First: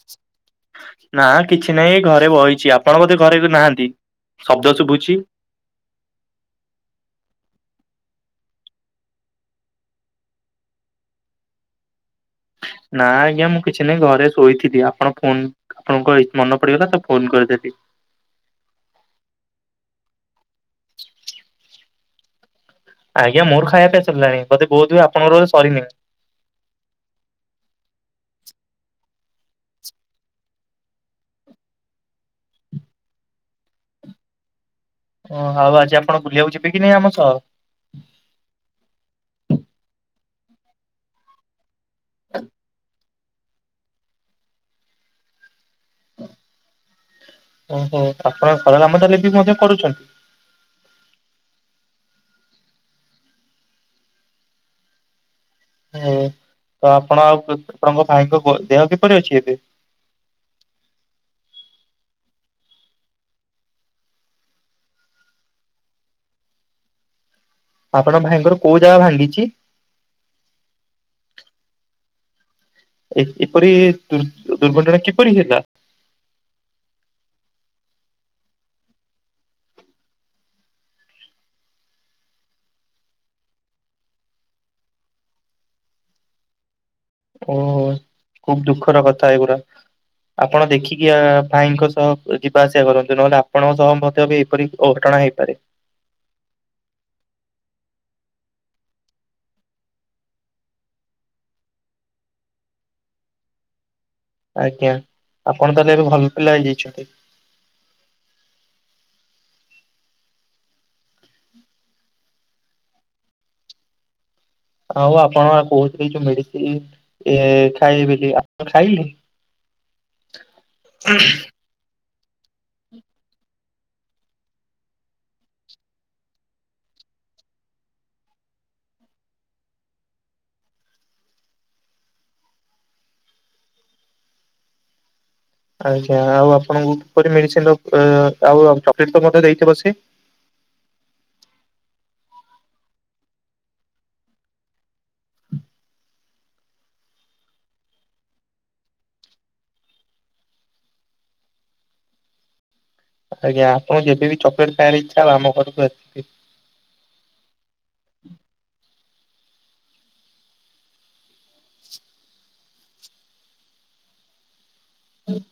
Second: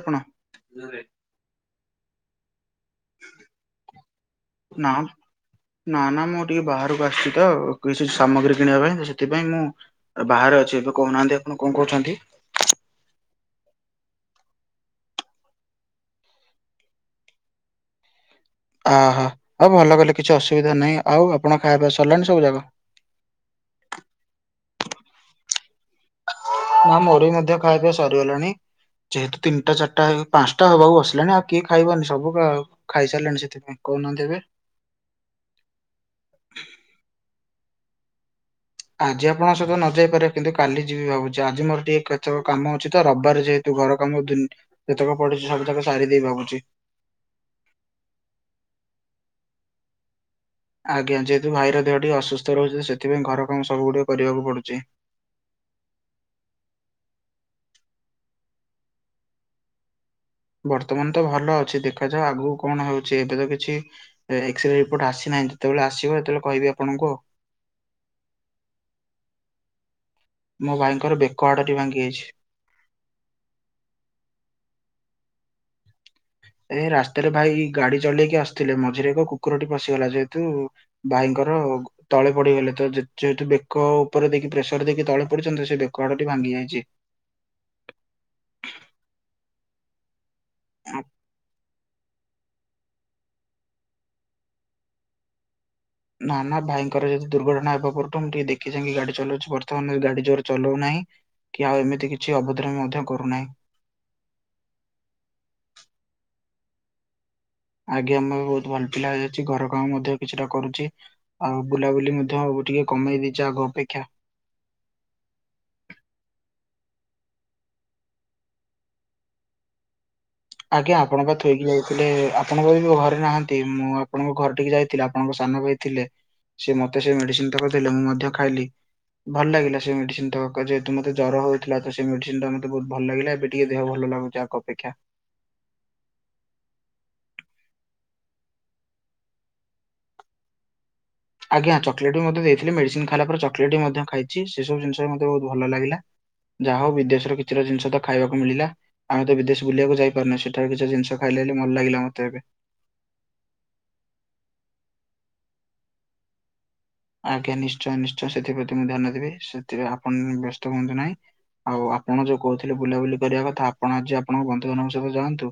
କଣ? ନା କିଛି ନାହିଁ ଘରେ ବଇଚି ଆପଣ ବୋଧେ ଘରେ ନାହାନ୍ତି ଶବ୍ଦ ନା ଶୁଭୁଚି। ନା, ନା ମୁଁ ଟିକେ ବାହାରକୁ ଆସିଚି ତ କିଛି ସାମଗ୍ରୀ କିଣିବା ପାଇଁ ସେଥିପାଇଁ ମୁଁ ବାହାରେ ଅଛି ଏବେ କହୁନାହାନ୍ତି ଆପଣ କଣ କହୁଚନ୍ତି? ନାଁ ଆଜ୍ଞା ମୁଁ କିଛି ନାହିଁ ଘରେ ଶୋଇଥିଲି, ଆପଣ ଫୋନ ଆପଣଙ୍କ ମନେ ପଡିଗଲା ତ ଫୋନ କରିଦେଲି। ଅହୋ, ଆଉ ଭଲ କଲେ କିଛି ଅସୁବିଧା ନାହିଁ। ଆଉ ଆପଣ ଖାଇବା ପିଇବା ସରିଲାଣି ସବୁ ଜାକ। ଆଜ୍ଞା ମୋର ଖାଇବା ପିଇବା ସରିଲାଣି, ବୋଧେ ବୋଧହୁଏ ଆପଣଙ୍କର ସରିନି? ନା ମୋରି ମଧ୍ୟ ଖାଇବା ପିଇବା ସରିଗଲାଣି। ଯେହେତୁ ତିନିଟା ଚାରିଟାଇ ପାଞ୍ଚଟା ହେବାକୁ ବସିଲାଣି ଆଉ କିଏ ଖାଇବନି ସବୁ ଖାଇସାରିଲଣି ସେଥି କହୁନାହାନ୍ତି ଏବେ। ଓହ ଆଉ ଆଜି ଆପଣ ବୁଲିବାକୁ ଯିବେ କି ନାଇଁ ଆମ ସହ? ଆଜି ଆପଣ ସହିତ ନ ଯାଇ ପାରିବେ କିନ୍ତୁ କାଲି ଯିବି ଭାବୁଚି ଆଜି ମୋର ଟିକେ କେତେକ କାମ ଅଛି ତ ରବିବାର ତୁ ଘର କାମ [unintelligible] ଯେତେକ ପଡୁଚି ସବୁଯାକ ସାରି ଦେଇ ଭାବୁଚି। ଓହୋ ଆପଣ ଘର କାମ [unintelligible] ବି ମଧ୍ୟ କରୁଛନ୍ତି। ଆଜ୍ଞା ଯେହେତୁ ଭାଇର ଦେହ ଟିକ ଅସୁସ୍ଥ ରହୁଚି ସେଥିପାଇଁ ଘର କାମ ସବୁ ଗୁଡିକ କରିବାକୁ ପଡୁଚି। ହୁ ତ ଆପଣ ଆଉ ଆପଣଙ୍କ ଭାଇଙ୍କ ଦେହ କିପରି ଅଛି ଏବେ? ବର୍ତ୍ତମାନ ତ ଭଲ ଅଛି, ଦେଖାଯାଉ ଆଗକୁ କଣ ହୋଉଚି। ଏବେ ତ କିଛି ଏକ୍ସରେ ରିପୋର୍ଟ ଆସିନାହିଁ ଯେତେବେଳେ ଆସିବ ସେତେବେଳେ କହିବି ଆପଣଙ୍କୁ। ଆପଣ ଭାଇଙ୍କର କୋଉ ଜାଗା ଭାଙ୍ଗିଚି? ମୋ ଭାଇଙ୍କର ବେକ ହାଡ ଟି ଭାଙ୍ଗି ଯାଇଛି। ଏ-ଏପରି ଦୁ-ଦୁର୍ଘଟଣା କିପରି ହେଲା? ଏ ରାସ୍ତାରେ ଭାଇ ଗାଡି ଚଲେଇକି ଆସୁଥିଲେ ମଝିରେ ଏକ କୁକୁରଟି ପଶିଗଲା ଯେହେତୁ ଭାଇଙ୍କର ତଳେ ପଡିଗଲେ ତ ଯେ-ଯେହେତୁ ବେକ ଉପରେ ଦେଇକି ପ୍ରେସର ଦେଇକି ତଳେ ପଡିଛନ୍ତି, ସେ ବେକ ହାଡ ଟି ଭାଙ୍ଗି ଯାଇଛି। ଓହୋ ଖୁବ ଦୁଃଖର କଥା ଏଗୁରା। ଆପଣ ଦେଖିକି ଆ ଭାଇଙ୍କ ସହ ଯିବା ଆସିଆ କରନ୍ତୁ, ନହେଲେ ଆପଣଙ୍କ ସହ ମଧ୍ୟ ବି ଏପରି ଅଘଟଣା ହେଇପାରେ। ନା ନା ଭାଇଙ୍କର ଯେହେତୁ ଦୁର୍ଘଟଣା ହେବା ପରଠୁ ମୁଁ ଟିକେ ଦେଖି ଚାହିଁକି ଗାଡି ଚଲଉଛି, ବର୍ତ୍ତମାନ ଗାଡି ଜୋର ଚଲଉ ନାହିଁ। କି ଆଉ ଏମିତି କିଛି ଅଭଦ୍ରାମି ମଧ୍ୟ କରୁନାହିଁ। ଆଜ୍ଞା, ଆପଣ ତାହେଲେ ଏବେ ଭଲ ପିଲା ହେଇଯାଇଛନ୍ତି। ଆଜ୍ଞା, ମୁଁ ଏବେ ବହୁତ ଭଲ ପିଲା ହେଇ ଯାଇଚି, ଘର କାମ ମଧ୍ୟ କିଛିଟା କରୁଚି। ଆଉ ବୁଲାବୁଲି ମଧ୍ୟ ଏବେ ଟିକେ କମେଇ ଦେଇଛି ଆଗ ଅପେକ୍ଷା। ଆଉ ଆପଣ କହୁଥିଲେ ଯୋଉ ମେଡିସିନି ଏ ଖାଇବେ ବୋଲି ଆପଣ ଖାଇଲେ? [inaudible] ଆଜ୍ଞା ଆପଣ ବା ଥୋଇକି ଯାଇ ଥିଲେ ଆପଣଙ୍କ ଘରେ ନାହାନ୍ତି ମୁଁ ଆପଣଙ୍କ ଘରେ ଟିକେ ଯାଇଥିଲି ଆପଣଙ୍କ ସାନ ଭାଇ ଥିଲେ। ସେ ମତେ ସେ ମେଡ଼ିସିନ ତକ ଦେଲେ ମୁଁ ମଧ୍ୟ ଖାଇଲି। ଭଲ ଲାଗିଲ ସେ ମେଡିସିନ ତକ ଯେହେତୁ ମୋତ ଜର ହଉଥିଲା, ତ ସେ ମେଡିସିନ ଟା ମତେ ବହୁତ ଭଲ ଲାଗିଲା, ଏବେ ଟିକେ ଦେହ ଭଲ ଲାଗୁ ଯାକ ଅପେକ୍ଷା। ଆଜ୍ଞା ଆଉ ଆପଣଙ୍କୁ କିପରି ମେଡିସିନ ର ଆଉ ଚକଲେଟ ତ ମଧ୍ୟ ଦେଇଥିବ ସେ? ଆଜ୍ଞା ଚକଲେଟ ବି ମଧ୍ୟ ଦେଇଥିଲେ। ମେଡିସିନ ଖାଇଲା ପରେ ଚକଲେଟ ବି ମଧ୍ୟ ଖାଇଚି ସେ ସବୁ ଜିନିଷ ମତେ ବହୁତ ଭଲ ଲାଗିଲା। ଯା ହଉ ବିଦେଶର କିଛିଟା ଜିନିଷ ତ ଖାଇବାକୁ ମିଳିଲା। ଆମେ ତ ବିଦେଶ ବୁଲିଆକୁ ଯାଇପାରୁନେ, ସେଠାରୁ କିଛି ଜିନିଷ ଖାଇଲେ ହେଲେ ଭଲ ଲାଗିଲା ମତେ ଏବେ। ଆଜ୍ଞା ଆପଣ ଯେବେ ବି ଚକଲେଟ ଖାଇଆର ଇଚ୍ଛା ହବ ଆମ ଘରକୁ ଆସ ଆଜ୍ଞା ନିଶ୍ଚୟ ନିଶ୍ଚୟ ସେଥିପ୍ରତି ମୁଁ ଧ୍ୟାନ ଦେବି ସେଥିରେ ଆପଣ ବ୍ୟସ୍ତ ହୁଅନ୍ତୁ ନାଇଁ। ଆଉ ଆପଣ ଯୋଉ କହୁଥିଲେ ବୁଲାବୁଲି କରିବା କଥା ଆପଣ ଆଜି ଆପଣଙ୍କ ବ ନ୍ଧୁ ମାନଙ୍କ ସହିତ ଯାଆନ୍ତୁ,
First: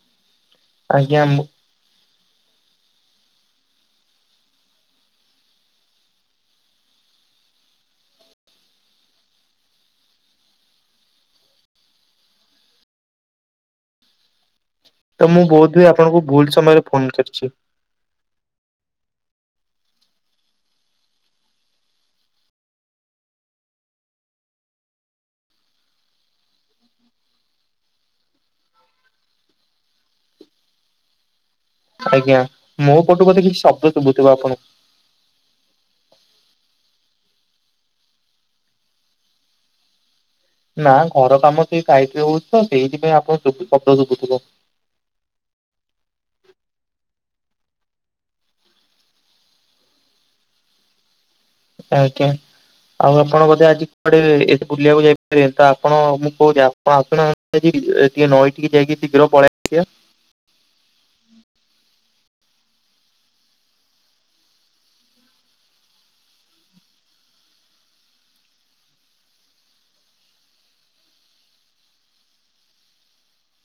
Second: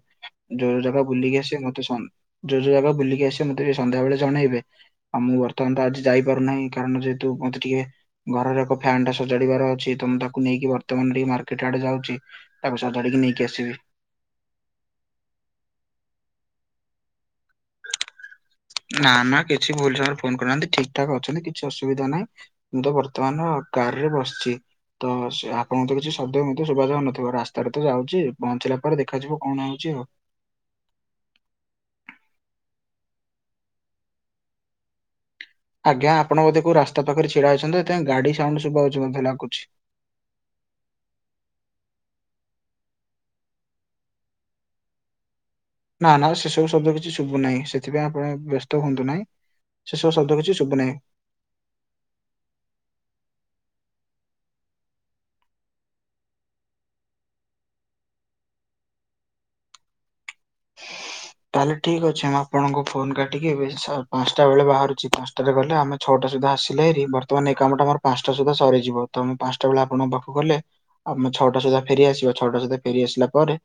ଯୋଉ ଜାଗା ଆଜ୍ଞା ବୁଲିକି ମୁଁ ଆସିବେ ମ ତେ ସନ୍ ଯୋଉ ଯୋଉ ଜାଗା ବୁଲିକି ଆସିବେ ମତେ ସନ୍ଧ୍ୟାବେଳେ ଜଣେଇବେ, ଆଉ ମୁଁ ବର୍ତ୍ତମାନ ତ ଆଜି ଯାଇପାରୁନାହିଁ କାରଣ ଯେହେତୁ ମତେ ଟିକେ ଘରର ଏକ ଫ୍ୟାନ ଟା ସଜାଡ଼ିବାର ଅଛି ତ ମୁଁ ତାକୁ ନେଇକି ବର୍ତ୍ତମାନ ଟିକେ ମାର୍କେଟ ଆଡେ ଯାଉଚି। ତାକୁ ସଜାଡ଼ିକି ନେଇକି ଆସିବି। ତ ମୁଁ ବୋଧ ହୁଏ ଆପଣଙ୍କୁ ଭୁଲ ସମୟରେ ଫୋନ କରିଚି? ନା ନା କିଛି ଭୁଲ ସମୟରେ ଫୋନ କରନାହାନ୍ତି ଠିକ ଠାକ ଅଛନ୍ତି କିଛି ଅସୁବିଧା ନାହିଁ। ମୁଁ ତ ବର୍ତ୍ତମାନ କାର ରେ ବସିଚି। ତ ସେ ଆପଣଙ୍କୁ ତ କିଛି ଶବ୍ଦ ମଧ୍ୟ ଶୁଭା ଯାଉନଥିବ ରାସ୍ତାରେ ତ ଯାଉଚି ପହଞ୍ଚିଲା ପରେ ଦେଖାଯିବ କଣ ହଉଚି ଆଉ। ଆଜ୍ଞା, ମୋ ପଟୁ ବୋଧେ କିଛି ଶବ୍ଦ ଶୁଭୁଥିବ ଆପଣଙ୍କୁ। ଆଜ୍ଞା ଆପଣ ବୋଧେ କୋଉ ରାସ୍ତା ପାଖରେ ଛିଡା ହେଇଛନ୍ତି, ସେଥିପାଇଁ ଗାଡି ସାଉଣ୍ଡ ଶୁଭା ଯାଉଚି ମଧ୍ୟ ଲାଗୁଚି। ନା ଘର କାମ ସେ ସାଇଟରେ ହଉଛି ତ, ସେଇଥିପାଇଁ ଆପଣଙ୍କୁ ଶବ୍ଦ ଶୁଭୁ ଥିବ। ନା ନା ସେସବୁ ଶବ୍ଦ କିଛି ଶୁଭୁ ନାହିଁ ସେଥିପାଇଁ ଆପଣ ବ୍ୟସ୍ତ ହୁଅନ୍ତୁ ନାହିଁ। ସେସବୁ ଶବ୍ଦ କିଛି ଶୁଭ ନାହିଁ। ଆଜ୍ଞା। ଆଉ ଆପଣ ବୋଧେ ଆଜି କୁଆଡେ ଏ ବୁଲିବାକୁ ଯାଇପାରିବେନି ତ ଆପଣ ମୁଁ କହୁଚି ଆପ ଣ ଆସୁନ ଟିକେ ନଈ ଟିକେ ଯାଇକି ଶୀଘ୍ର ପଳେଇ ଆସିଆ। ତାହେଲେ ଠିକ ଅଛି ମୁଁ ଆପଣଙ୍କୁ ଫୋନ କାଟିକି ଏବେ ପାଞ୍ଚଟା ବେଳେ ବାହାରୁଚି ପାଞ୍ଚ ଟାରେ ଗଲେ ଆମେ ଛଅଟା ସୁଧା ଆସିଲେ ହେରି ବର୍ତ୍ତମାନ ଏ କାମଟା ମୋର ପାଞ୍ଚଟା ସୁଦ୍ଧା ସରିଯିବ, ତ ମୁଁ ପାଞ୍ଚଟା ବେଳେ ଆପଣଙ୍କ ପାଖକୁ ଗଲେ ଆମେ ଛଅଟା ସୁଦ୍ଧା ଫେରି ଆସିବା। ଛଅଟା ସୁଦ୍ଧା ଫେରି ଆସିଲା ପରେ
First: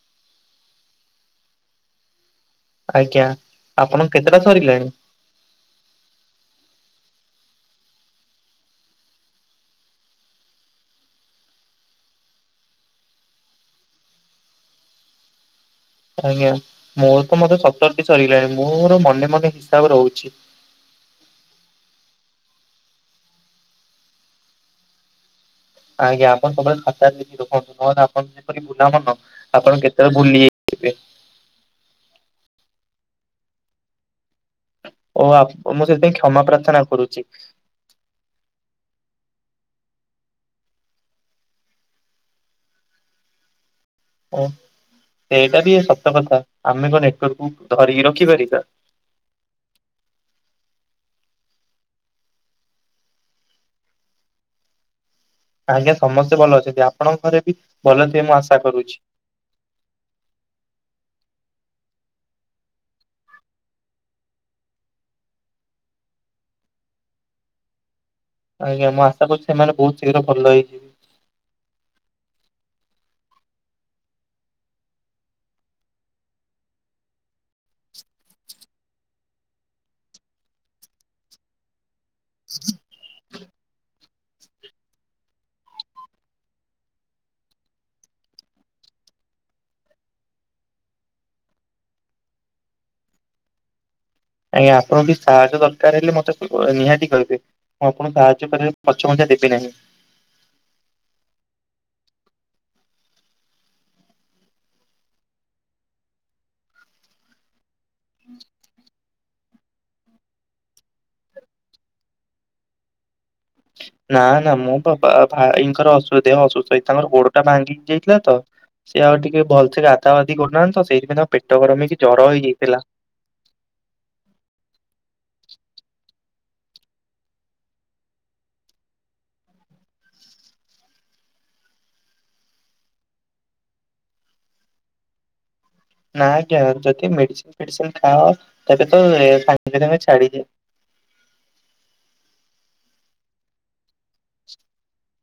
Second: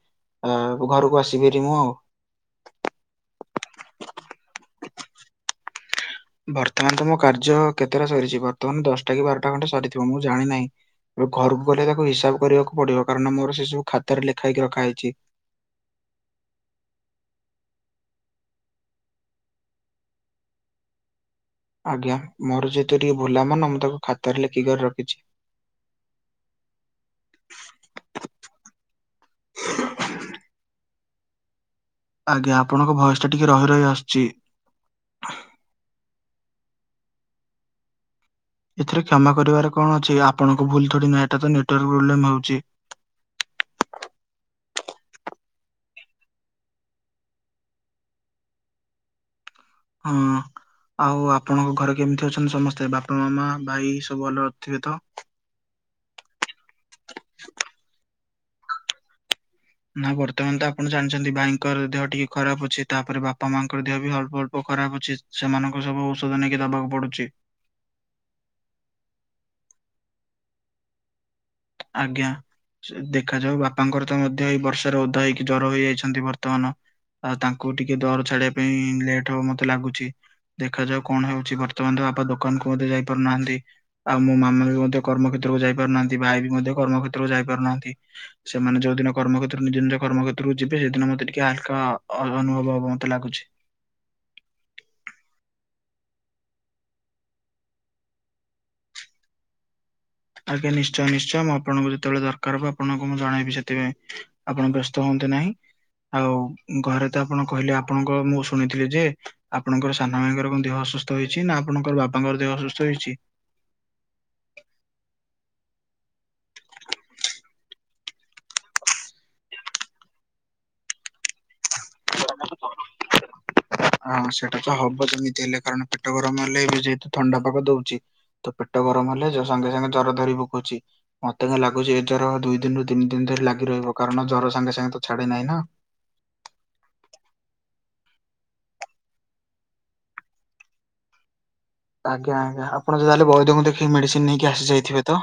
ଆ ଘରୁକୁ ଆସିବି ହେରି ମୁଁ। ଆଜ୍ଞା। ଆପଣଙ୍କ କେତେଟା ସରିଲାଣି? ବର୍ତ୍ତମାନ ତ ମୋ କାର୍ଯ୍ୟ କେତେଟା ସରିଛି, ବର୍ତ୍ତମାନ ଦଶଟା କି ବାରଟା ଖଣ୍ଡେ ସରିଥିବ ମୁଁ ଜାଣିନାହିଁ। ଏବେ ଘରକୁ ଗଲେ ତାକୁ ହିସାବ କରିବାକୁ ପଡିବ। କାରଣ ମୋର ସେ ସବୁ ଖାତାରେ ଲେଖା ହେଇକି ରଖା ହେଇଛି। ଆଜ୍ଞା ମୋର ତ ମତେ ସତରଟି ସରିଗଲାଣି। ମୁଁର ମନେ ମନେ ହିସାବ ରହୁଛି। ଆଜ୍ଞା ମୋର ଯେହେତୁ ଟିକେ ଭୁଲା ମନ ମୁଁ ତାକୁ ଖାତାରେ ଲେଖିକରି ରଖିଛି। ଆଜ୍ଞା ଆପଣ ସବୁବେଳେ ଖାତାରେ ଟିପି ରଖନ୍ତୁ। ନହଲେ ଆପଣ ଯେପରି ଭୁଲାମନ। ଆପଣ କେତେବେଳେ ଭୁଲି ଯାଇଥିବେ। ଆଜ୍ଞା ଆପଣଙ୍କ ଭୟସ୍ ଟା ଟିକେ ରହି ରହି ଆସୁଛି। ଓ ଆପ୍ ମୁଁ ସେଥିପାଇଁ କ୍ଷମା ପ୍ରାର୍ଥନା କରୁଛି। ଏଥିରେ କ୍ଷମା କରିବାରେ କଣ ଅଛି। ଆପଣଙ୍କୁ ଭୁଲ ଥୋଡି ନା ଏଟା ତ ନେଟାର୍ ପ୍ରୋବ୍ଲେମ ହଉଛି। ଓ ସେଇଟା ବି ସତ କଥା। ଆମେ କଣ ନେଟ୍ୱାର୍କକୁ ଧରିକି ରଖିପାରିବା। ହୁଁ। ଆଉ ଆପଣଙ୍କ ଘରେ କେମିତି ଅଛନ୍ତି ସମସ୍ତେ। ବାପା ମାମା ଭାଇ ସବୁ ଭଲ ଥିବେ ତ। ଆଜ୍ଞା ସମସ୍ତେ ଭଲ ଅଛନ୍ତି। ଆପଣଙ୍କ ଘରେ ବି ଭଲ ଥିବେ ମୁଁ ଆଶା କରୁଛି। ନା ବର୍ତ୍ତମାନ ତ ଆପଣ ଜାଣିଛନ୍ତି ଭାଇଙ୍କର ଦେହ ଟିକେ ଖରାପ ଅଛି। ତାପରେ ବାପା ମାଙ୍କର ଦେହ ବି ଅଳ୍ପ ଅଳ୍ପ ଖରାପ ଅଛି। ସେମାନଙ୍କୁ ସବୁ ଔଷଧ ନେଇକି ଦବାକୁ ପଡୁଛି। ଆଜ୍ଞା ମୁଁ ଆଶା କରୁଛି ସେମାନେ ବହୁତ ଶୀଘ୍ର ଭଲ ହେଇଯିବେ। ଆଜ୍ଞା। ଦେଖାଯାଉ ବାପାଙ୍କର ତ ମଧ୍ୟ ଏଇ ବର୍ଷାରେ ଓଧା ହେଇକି ଜ୍ଵର ହେଇଯାଇଛନ୍ତି ବର୍ତ୍ତମାନ। ଆଉ ତାଙ୍କୁ ଟିକେ ଦର ଛାଡିବା ପାଇଁ ଲେଟ୍ ହବ ମତେ ଲାଗୁଛି। ଦେଖାଯାଉ କଣ ହଉଛି? ବର୍ତ୍ତମାନ ତ ବାପା ଦୋକାନକୁ ମଧ୍ୟ ଯାଇ ପାରୁନାହାନ୍ତି। ଆଉ ମୋ ମାମା ବି ମଧ୍ୟ କର୍ମକ୍ଷେତ୍ରକୁ ଯାଇ ପାରୁନାହାନ୍ତି। ଭାଇ ବି ମଧ୍ୟ କର୍ମକ୍ଷେତ୍ରକୁ ଯାଇ ପାରୁନାହାନ୍ତି। ସେମାନେ ଯୋଉ ଦିନ କର୍ମ କ୍ଷେତ୍ରରେ ନିଜ ନିଜ କର୍ମକ୍ଷେତ୍ରକୁ ଯିବେ ସେଦିନ ମତେ ଟିକେ ହଲକା ଅ ଅନୁଭବ ହବ ମୋତେ ଲାଗୁଛି। ଆଜ୍ଞା ଆପଣଙ୍କୁ କି ସାହାଯ୍ୟ ଦରକାର ହେଲେ ମତେ ନିହାତି କହିବେ। ମୁଁ ଆପଣ ସାହାଯ୍ୟ କରିବାରେ ପଛ ଘୁଞ୍ଚା ଦେବେ ନାହିଁ। ଆଜ୍ଞା ନିଶ୍ଚୟ ନିଶ୍ଚୟ। ମୁଁ ଆପଣଙ୍କୁ ଯେତେବେଳେ ଦରକାର ହବ ଆପଣଙ୍କୁ ମୁଁ ଜଣେଇବି। ସେଥିପାଇଁ ଆପଣ ବ୍ୟସ୍ତ ହୁଅନ୍ତୁ ନାହିଁ। ଆଉ ଘରେ ତ ଆପଣ କହିଲେ ଆପଣଙ୍କ ମୁଁ ଶୁଣିଥିଲି ଯେ ଆପଣଙ୍କର ସାନ ଭାଇଙ୍କର କଣ ଦେହ ଅସୁସ୍ଥ ହେଇଛି। ନା ଆପଣଙ୍କର ବାପାଙ୍କର ଦେହ ଅସୁସ୍ଥ ହେଇଛି। ନା ନା ମୋ ବାପ ଭାଇଙ୍କର ଦେହ ଅସୁସ୍ଥ ତାଙ୍କର ଗୋଡ ଟା ଭାଙ୍ଗି ଯାଇଥିଲା ତ। ସେ ଆଉ ଟିକେ ଭଲସେ ଗାଧା ବାଧି କରୁନାହାନ୍ତି ତ ସେଇଥିପାଇଁ ପେଟ ଗରମ ହେଇକି ଜର ହେଇଯାଇଥିଲା। ହଁ ସେଟା ତ ହବ ଯେମିତି ହେଲେ। କାରଣ ପେଟ ଗରମ ହେଲେ ଏବେ ଯେହେତୁ ଥଣ୍ଡା ପାଗ ଦଉଛି। ତ ପେଟ ଗରମ ହେଲେ ସାଙ୍ଗେ ସାଙ୍ଗେ ଜର ଧରି ପକଉଚି। ମତେ ତ ଲାଗୁଛି ଏ ଜର ଦୁଇ ଦିନରୁୁ ତିନି ଦିନ ଧରି ଲାଗି ରହିବ। କାରଣ ଜର ସାଙ୍ଗେ ସାଙ୍ଗେ ତ ଛାଡେ ନାହିଁ ନା। ନା ଆଜ୍ଞା ଯଦି ମେଡିସିନ ଫେଡିସିନ ଖାଅ। ତେବେ ତ ସାଙ୍ଗେ ସାଙ୍ଗେ ଛାଡିଯାଏ। ଆଜ୍ଞା ଆଜ୍ଞା ଆପଣ ତାହେଲେ ବୈଦଙ୍କୁ ଦେଖେଇ ମେଡିସିନ ନେଇକି ଆସି ଯାଇଥିବେ ତ।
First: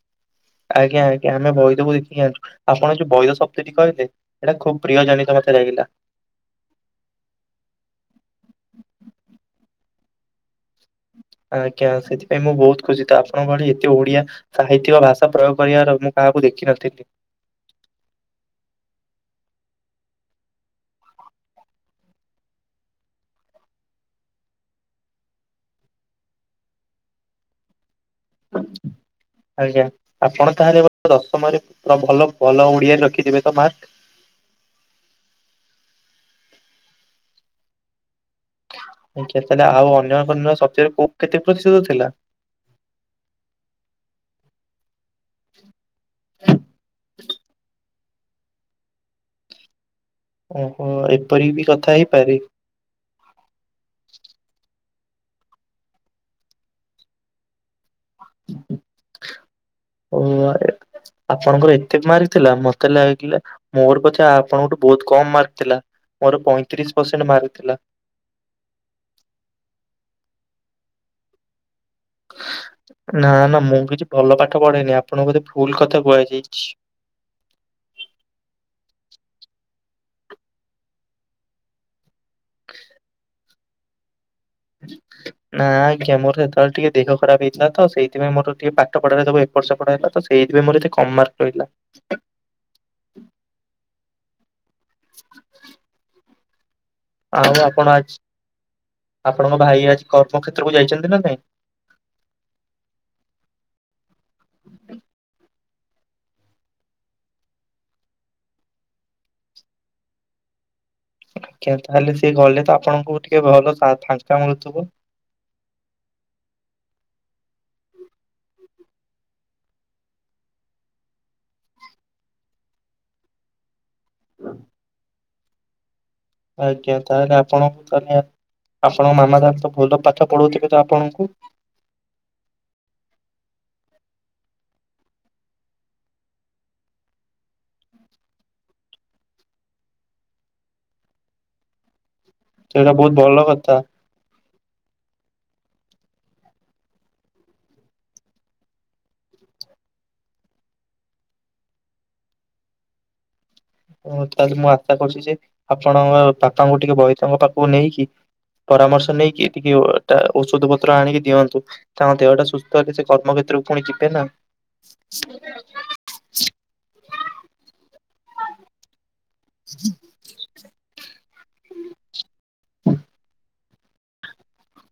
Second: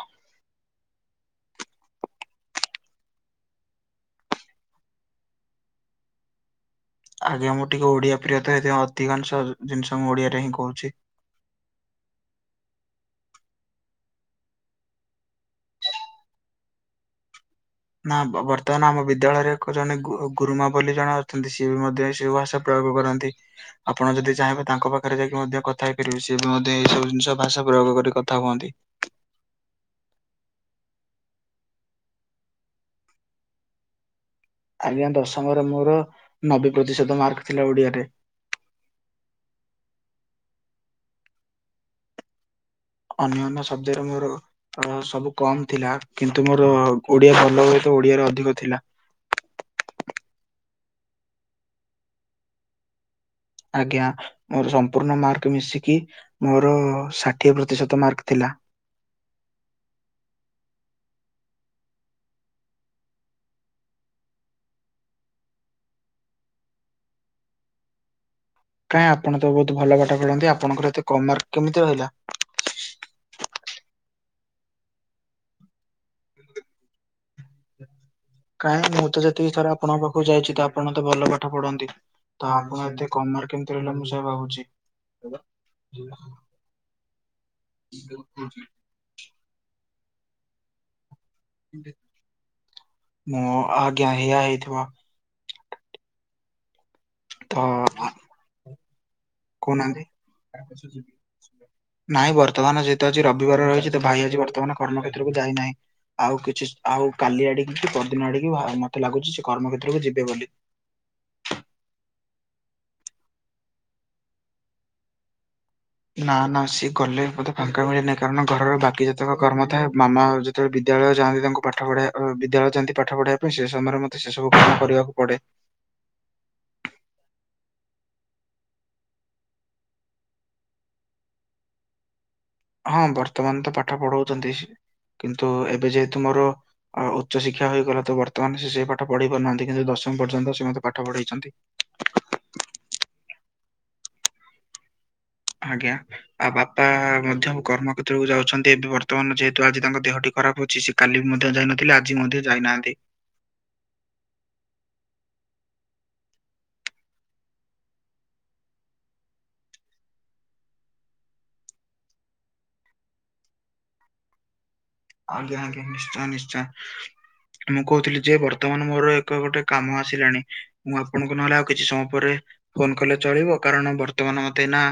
ଆଜ୍ଞା ଆଜ୍ଞା ଆମେ ବୈଦକୁ ଦେଖିକି ଆାଣିଛୁ। ଆପଣ ଯୋଉ ବୈଧ ଶବ୍ଦଟି କହିଲେ। ଏଇଟା ଖୁବ ପ୍ରିୟ ଜନିତ ମତେ ଲାଗିଲା। ଆଜ୍ଞା ମୁଁ ଟିକେ ଓଡିଆ ପ୍ରିୟତ। ହେଇଥି ପାଇଁ ଅଧିକାଂଶ ଜିନିଷ ମୁଁ ଓଡିଆରେ ହିଁ କହୁଛି। ଆଜ୍ଞା ସେଥିପାଇଁ ମୁଁ ବହୁତ ଖୁସି ତ। ଆପଣଙ୍କ ଭଳି ଏତେ ଓଡିଆ ସାହିତ୍ୟିକ ଭାଷା ପ୍ରୟୋଗ କରିବାର ମୁଁ କାହାକୁ ଦେଖିନଥିଲି। ନା ବର୍ତ୍ତମାନ ଆମ ବିଦ୍ୟାଳୟରେ ଏକ ଜଣେ ଗୁ-ଗୁରୁମା ବୋଲି ଜଣେ ଅଛନ୍ତି। ସିଏ ବି ମଧ୍ୟ ସେଇ ଭାଷା ପ୍ରୟୋଗ କରନ୍ତି। ଆପଣ ଯଦି ଚାହିଁବେ ତାଙ୍କ ପାଖରେ ଯାଇକି ମଧ୍ୟ କଥା ହେଇପାରିବେ। ସିଏ ମଧ୍ୟ ଏଇ ସବୁ ଜିନିଷ ଭାଷା ପ୍ରୟୋଗ କରି କଥା ହୁଅନ୍ତି। ଆଜ୍ଞା ଆପଣ ତାହେଲେ ଦଶମରେ ପୁରା ଭଲ ଭଲ ଓଡିଆରେ ରଖିଥିବେ ତ ମାର୍କ। ଆଜ୍ଞା ଦଶମରେ ମୋର ନବେ ପ୍ରତିଶତ ମାର୍କ ଥିଲା ଓଡିଆରେ। ଆଜ୍ଞା ତାହେଲେ ଆଉ ଅନ୍ୟ ଅନ୍ୟ ଶବ୍ଦ୍ୟରେ କୋଉ କେତେ ପ୍ରତିଶତ ଥିଲା। ଅନ୍ୟ ଅନ୍ୟ ଶବ୍ଦରେ ମୋର ସବୁ କମ୍ ଥିଲା। କିନ୍ତୁ ମୋର ଓଡିଆ ଭଲ ହୁଏତ ଓଡିଆରେ ଅଧିକ ଥିଲା। ଓହୋ ଏପରି ବି କଥା ହେଇପାରେ। ଆଜ୍ଞା ମୋର ସମ୍ପୂର୍ଣ୍ଣ ମାର୍କ ମିଶିକି ମୋର ଷାଠିଏ ପ୍ରତିଶତ ମାର୍କ ଥିଲା। [unintelligible] ଆପଣଙ୍କର ଏତେ ମାର୍କ ଥିଲା ମତେ ଲାଗିଲା ମୋର ପଛେ ଆପଣଙ୍କଠୁ ବହୁତ କମ୍ ମାର୍କ ଥିଲା। ମୋର ପଇଁତିରିଶ ପର୍ସେଣ୍ଟ୍ ମାର୍କ ଥିଲା। କାଇଁ ଆପଣ ତ ବୋହୁତ୍ ଭଲ ପାଠ ପଢ଼ନ୍ତି ଆପଣଙ୍କର ଏତେ କମ୍ ମାର୍କ କେମିତି ରହିଲା। ନା ନା ମୁଁ କିଛି ଭଲ ପାଠ ପଢେଇନି ଆପଣଙ୍କୁ ବୋଧେ ଭୁଲ କଥା କୁହାଯାଇଛି। କାଇଁ ମୁଁ ତ ଯେତିକି ଥର ଆପଣଙ୍କ ପାଖକୁ ଯାଇଛି ତ ଆପଣ ତ ଭଲ ପାଠ ପଢନ୍ତି। ତ ଆପଣ ଏତେ କମ୍ ମାର୍କ କେମିତି ରହିଲା ମୁଁ ସେଇଆ ଭାବୁଛି। ନା ଆଜ୍ଞା ମୋର ସେତେବେଳେ ଟିକେ ଦେହ ଖରାପ ହେଇଥିଲା ତ ସେଇଥିପାଇଁ ମୋର ଟିକେ ପା ଟି ପଢ଼ାରେ ସବୁ ଏପଟ ସେପଟ ହେଲା ତ ସେଇଥି ପାଇଁ ମୋର ଏତେ କମ୍ ମାର୍କ ରହିଲା। ମୁଁ ଆଜ୍ଞା ହେଇଆ ହେଇଥିବ। ଆଉ ତ ଆପଣ ଆଜି ଆପଣଙ୍କ ଭାଇ କହୁନାହାନ୍ତି। ଆଜି କର୍ମକ୍ଷେତ୍ରକୁ ଯାଇଛନ୍ତି ନା ନାଇଁ? ନାଇଁ ବର୍ତ୍ତମାନ ଯେହେତୁ ଆଜି ରବିବାର ରହିଛି ତ ଭାଇ ଆଜି ବର୍ତ୍ତମାନ କର୍ମକ୍ଷେତ୍ରକୁ ଯାଇନାହିଁ। ଆଉ କିଛି ଆଉ କାଲି ଆଡି଼କି କି ପରଦିନ ଆଡି଼କି ଭାଇ ମତେ ଲାଗୁଛି ସେ କର୍ମକ୍ଷେତ୍ରକୁ ଯିବେ ବୋଲି। ଆଜ୍ଞା ତାହେଲେ ସିଏ ଗଲେ ତ ଆପଣଙ୍କୁ ଟିକେ ଭଲ ସା ଫାଙ୍କା ମିଳୁଥିବ। ନା ନା ସିଏ ଗଲେ ମତେ ଫାଙ୍କା ମିଳେ ନାହିଁ କାରଣ ଘର ବାକି ଜେତେକ କରମ ଥାଏ ମାମା ଜ୍ ତେବେ ବିଦ୍ୟାଳୟ ଯାଆନ୍ତି ତାଙ୍କୁ ପାଠ ପଢ଼େଇବା ଅ ବିଦ୍ୟାଳୟ ଯାଆନ୍ତି ପାଠ ପଢ଼େଇବା ପାଇଁ ସେ ସମୟରେ ମତେ ସେ ସବୁ କାମ କରିବାକୁ ପଡ଼େ। ଆଜ୍ଞା ତାହେଲେ ଆପଣଙ୍କୁ ତାହେଲେ ଆପଣଙ୍କ ମାମା ତାହାଲେ ତ ଭଲ ପାଠ ପଢ଼ଉଥିବେ ତ ଆପଣଙ୍କୁ? ହଁ ବର୍ତ୍ତମାନ ତ ପାଠ ପଢ଼ଉଛନ୍ତି କିନ୍ତୁ ଏବେ ଯେହେତୁ ମୋର ଆ ଉଚ୍ଚ ଶିକ୍ଷା ହୋଇଗଲା ତ ବର୍ତ୍ତମାନ ସେ ସେଇ ପାଠ ପଢେ଼ଇ ପାରୁନାହାନ୍ତି କିନ୍ତୁ ଦଶମ ପର୍ଯ୍ୟନ୍ତ ସେ ମତେ ପାଠ ପଢେ଼ଇଛନ୍ତି। ସେଇଟା ବୋହୁତ୍ ଭଲ କଥା। ଆଜ୍ଞା। ଆଉ ବାପା ମଧ୍ୟ କର୍ମ କ୍ଷେତ୍ରକୁ ଯାଉଛନ୍ତି ଏବେ ବର୍ତ୍ତମାନ ଯେହେତୁ ଆଜି ତାଙ୍କ ଦେହ ଟି ଖରାପ ଅଛି ସେ କାଲି ବି ମଧ୍ୟ ଯାଇନଥିଲେ ଆଜି ମଧ୍ୟ ଯାଇନାହାନ୍ତି। ତାହେଲେ ମୁଁ ଆଶା କରୁଛି ଯେ ଆପଣଙ୍କ ପାପାଙ୍କୁ ଟିକେ ବୈତଙ୍କ ପାଖକୁ ନେଇକି ପରାମର୍ଶ ନେଇକି ଟିକେ ଓ ଟା ଔଷଧ ପତ୍ର ଆଣିକି ଦିଅନ୍ତୁ। ତାଙ୍କ ଦେହଟା ସୁସ୍ଥ ହେଲେ ସେ କର୍ମକ୍ଷେତ୍ରକୁ ପୁଣି ଯିବେ ନା। ଆଜ୍ଞା ଆଜ୍ଞା ନିଶ୍ଚୟ ନିଶ୍ଚୟ ମୁଁ କହୁଥିଲି ଯେ ବର୍ତ୍ତମାନ ମୋର ଏ କ ଗୋଟେ କାମ ଆସିଲାଣି, ମୁଁ ଆପଣଙ୍କୁ ନହେଲେ ଆଉ କିଛି ସମୟ ପରେ ଫୋନ କଲେ ଚଳିବ କାରଣ ବର୍ତ୍ତମାନ ମତେ ଏଇନା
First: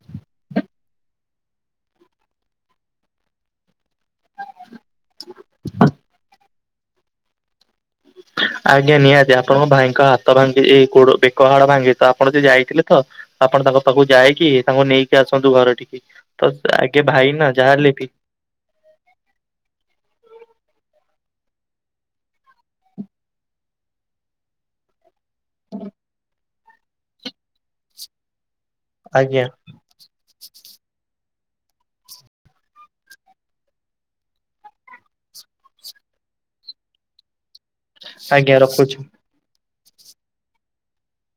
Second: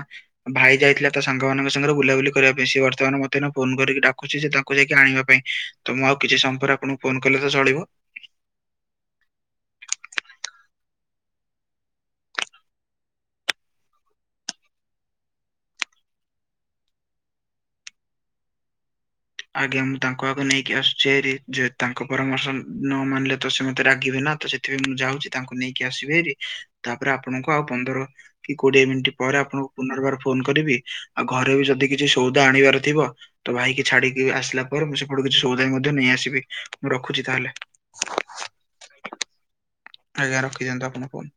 ଭାଇ ଯାଇଥିଲା ତା ସାଙ୍ଗ ମାନଙ୍କ ସାଙ୍ଗରେ ବୁଲାବୁଲି କରିବା ପାଇଁ। ସେ ବର୍ତ୍ତମାନ ମତେ ଏଇନା ଫୋନ୍ କରିକି ଡାକୁଛି ଯେ ତା କୁ ଯାଇକି ଆଣିବା ପାଇଁ ତ ମୁଁ ଆଉ କିଛି ସମୟ ପରେ ଆପଣଙ୍କୁ ଫୋନ କଲେ ତ ଚଳିବ? ଆଜ୍ଞା ନିହାତି ଆପଣଙ୍କ ଭାଇଙ୍କ ହାତ ଭାଙ୍ଗି ଏଇ ଗୋଡ଼, ବେକ ହାଡ଼ ଭାଙ୍ଗିଚି ତ ଆପଣ ଯେ ଯାଇଥିଲେ ତ। ଆପଣ ତାଙ୍କ ପାଖକୁ ଯାଇକି ତାଙ୍କୁ ନେଇକି ଆସନ୍ତୁ ଘର ଠିକି ତ ଆଗେ ଭାଇ ନା ଯାହାହେଲେ ବି। ଆଜ୍ଞା ମୁଁ ତାଙ୍କୁ ଆଗ ନେଇକି ଆସୁଛି ହେରି ଯେହେତୁ ତାଙ୍କ ପରାମର୍ଶ ନ ମାନିଲେ ତ ସେ ମତେ ରାଗିବେ ନା ତ ସେ ଥିନ୍ ଯାଉଛି। ତାଙ୍କୁ ନେଇକି ଆସିବି ହେରି ତାପରେ ଆପଣଙ୍କୁ ଆଉ ପନ୍ଦର କି କୋଡ଼ିଏ ମିନିଟ୍ ପରେ ଆଜ୍ଞା ଆପଣଙ୍କୁ ପୁନର୍ବାର ଫୋନ୍ କରିବି ଆଉ ଘରେ ବି ଯଦି କିଛି ସଉଦା ଆଣିବାର ଥିବ ତ ଭାଇ କି ଛାଡି଼କି ଆସିଲା ପରେ ମୁଁ ସେପଟୁ କିଛି ସଉଦା ବି ମଧ୍ୟ ନେଇ ଆସିବି ମୁଁ ରଖୁଛି ତାହେଲେ। ଆଜ୍ଞା ରଖୁଛି ମୁଁ। ଆଜ୍ଞା ରଖିଦିଅନ୍ତୁ ଆପଣ ଫୋନ୍।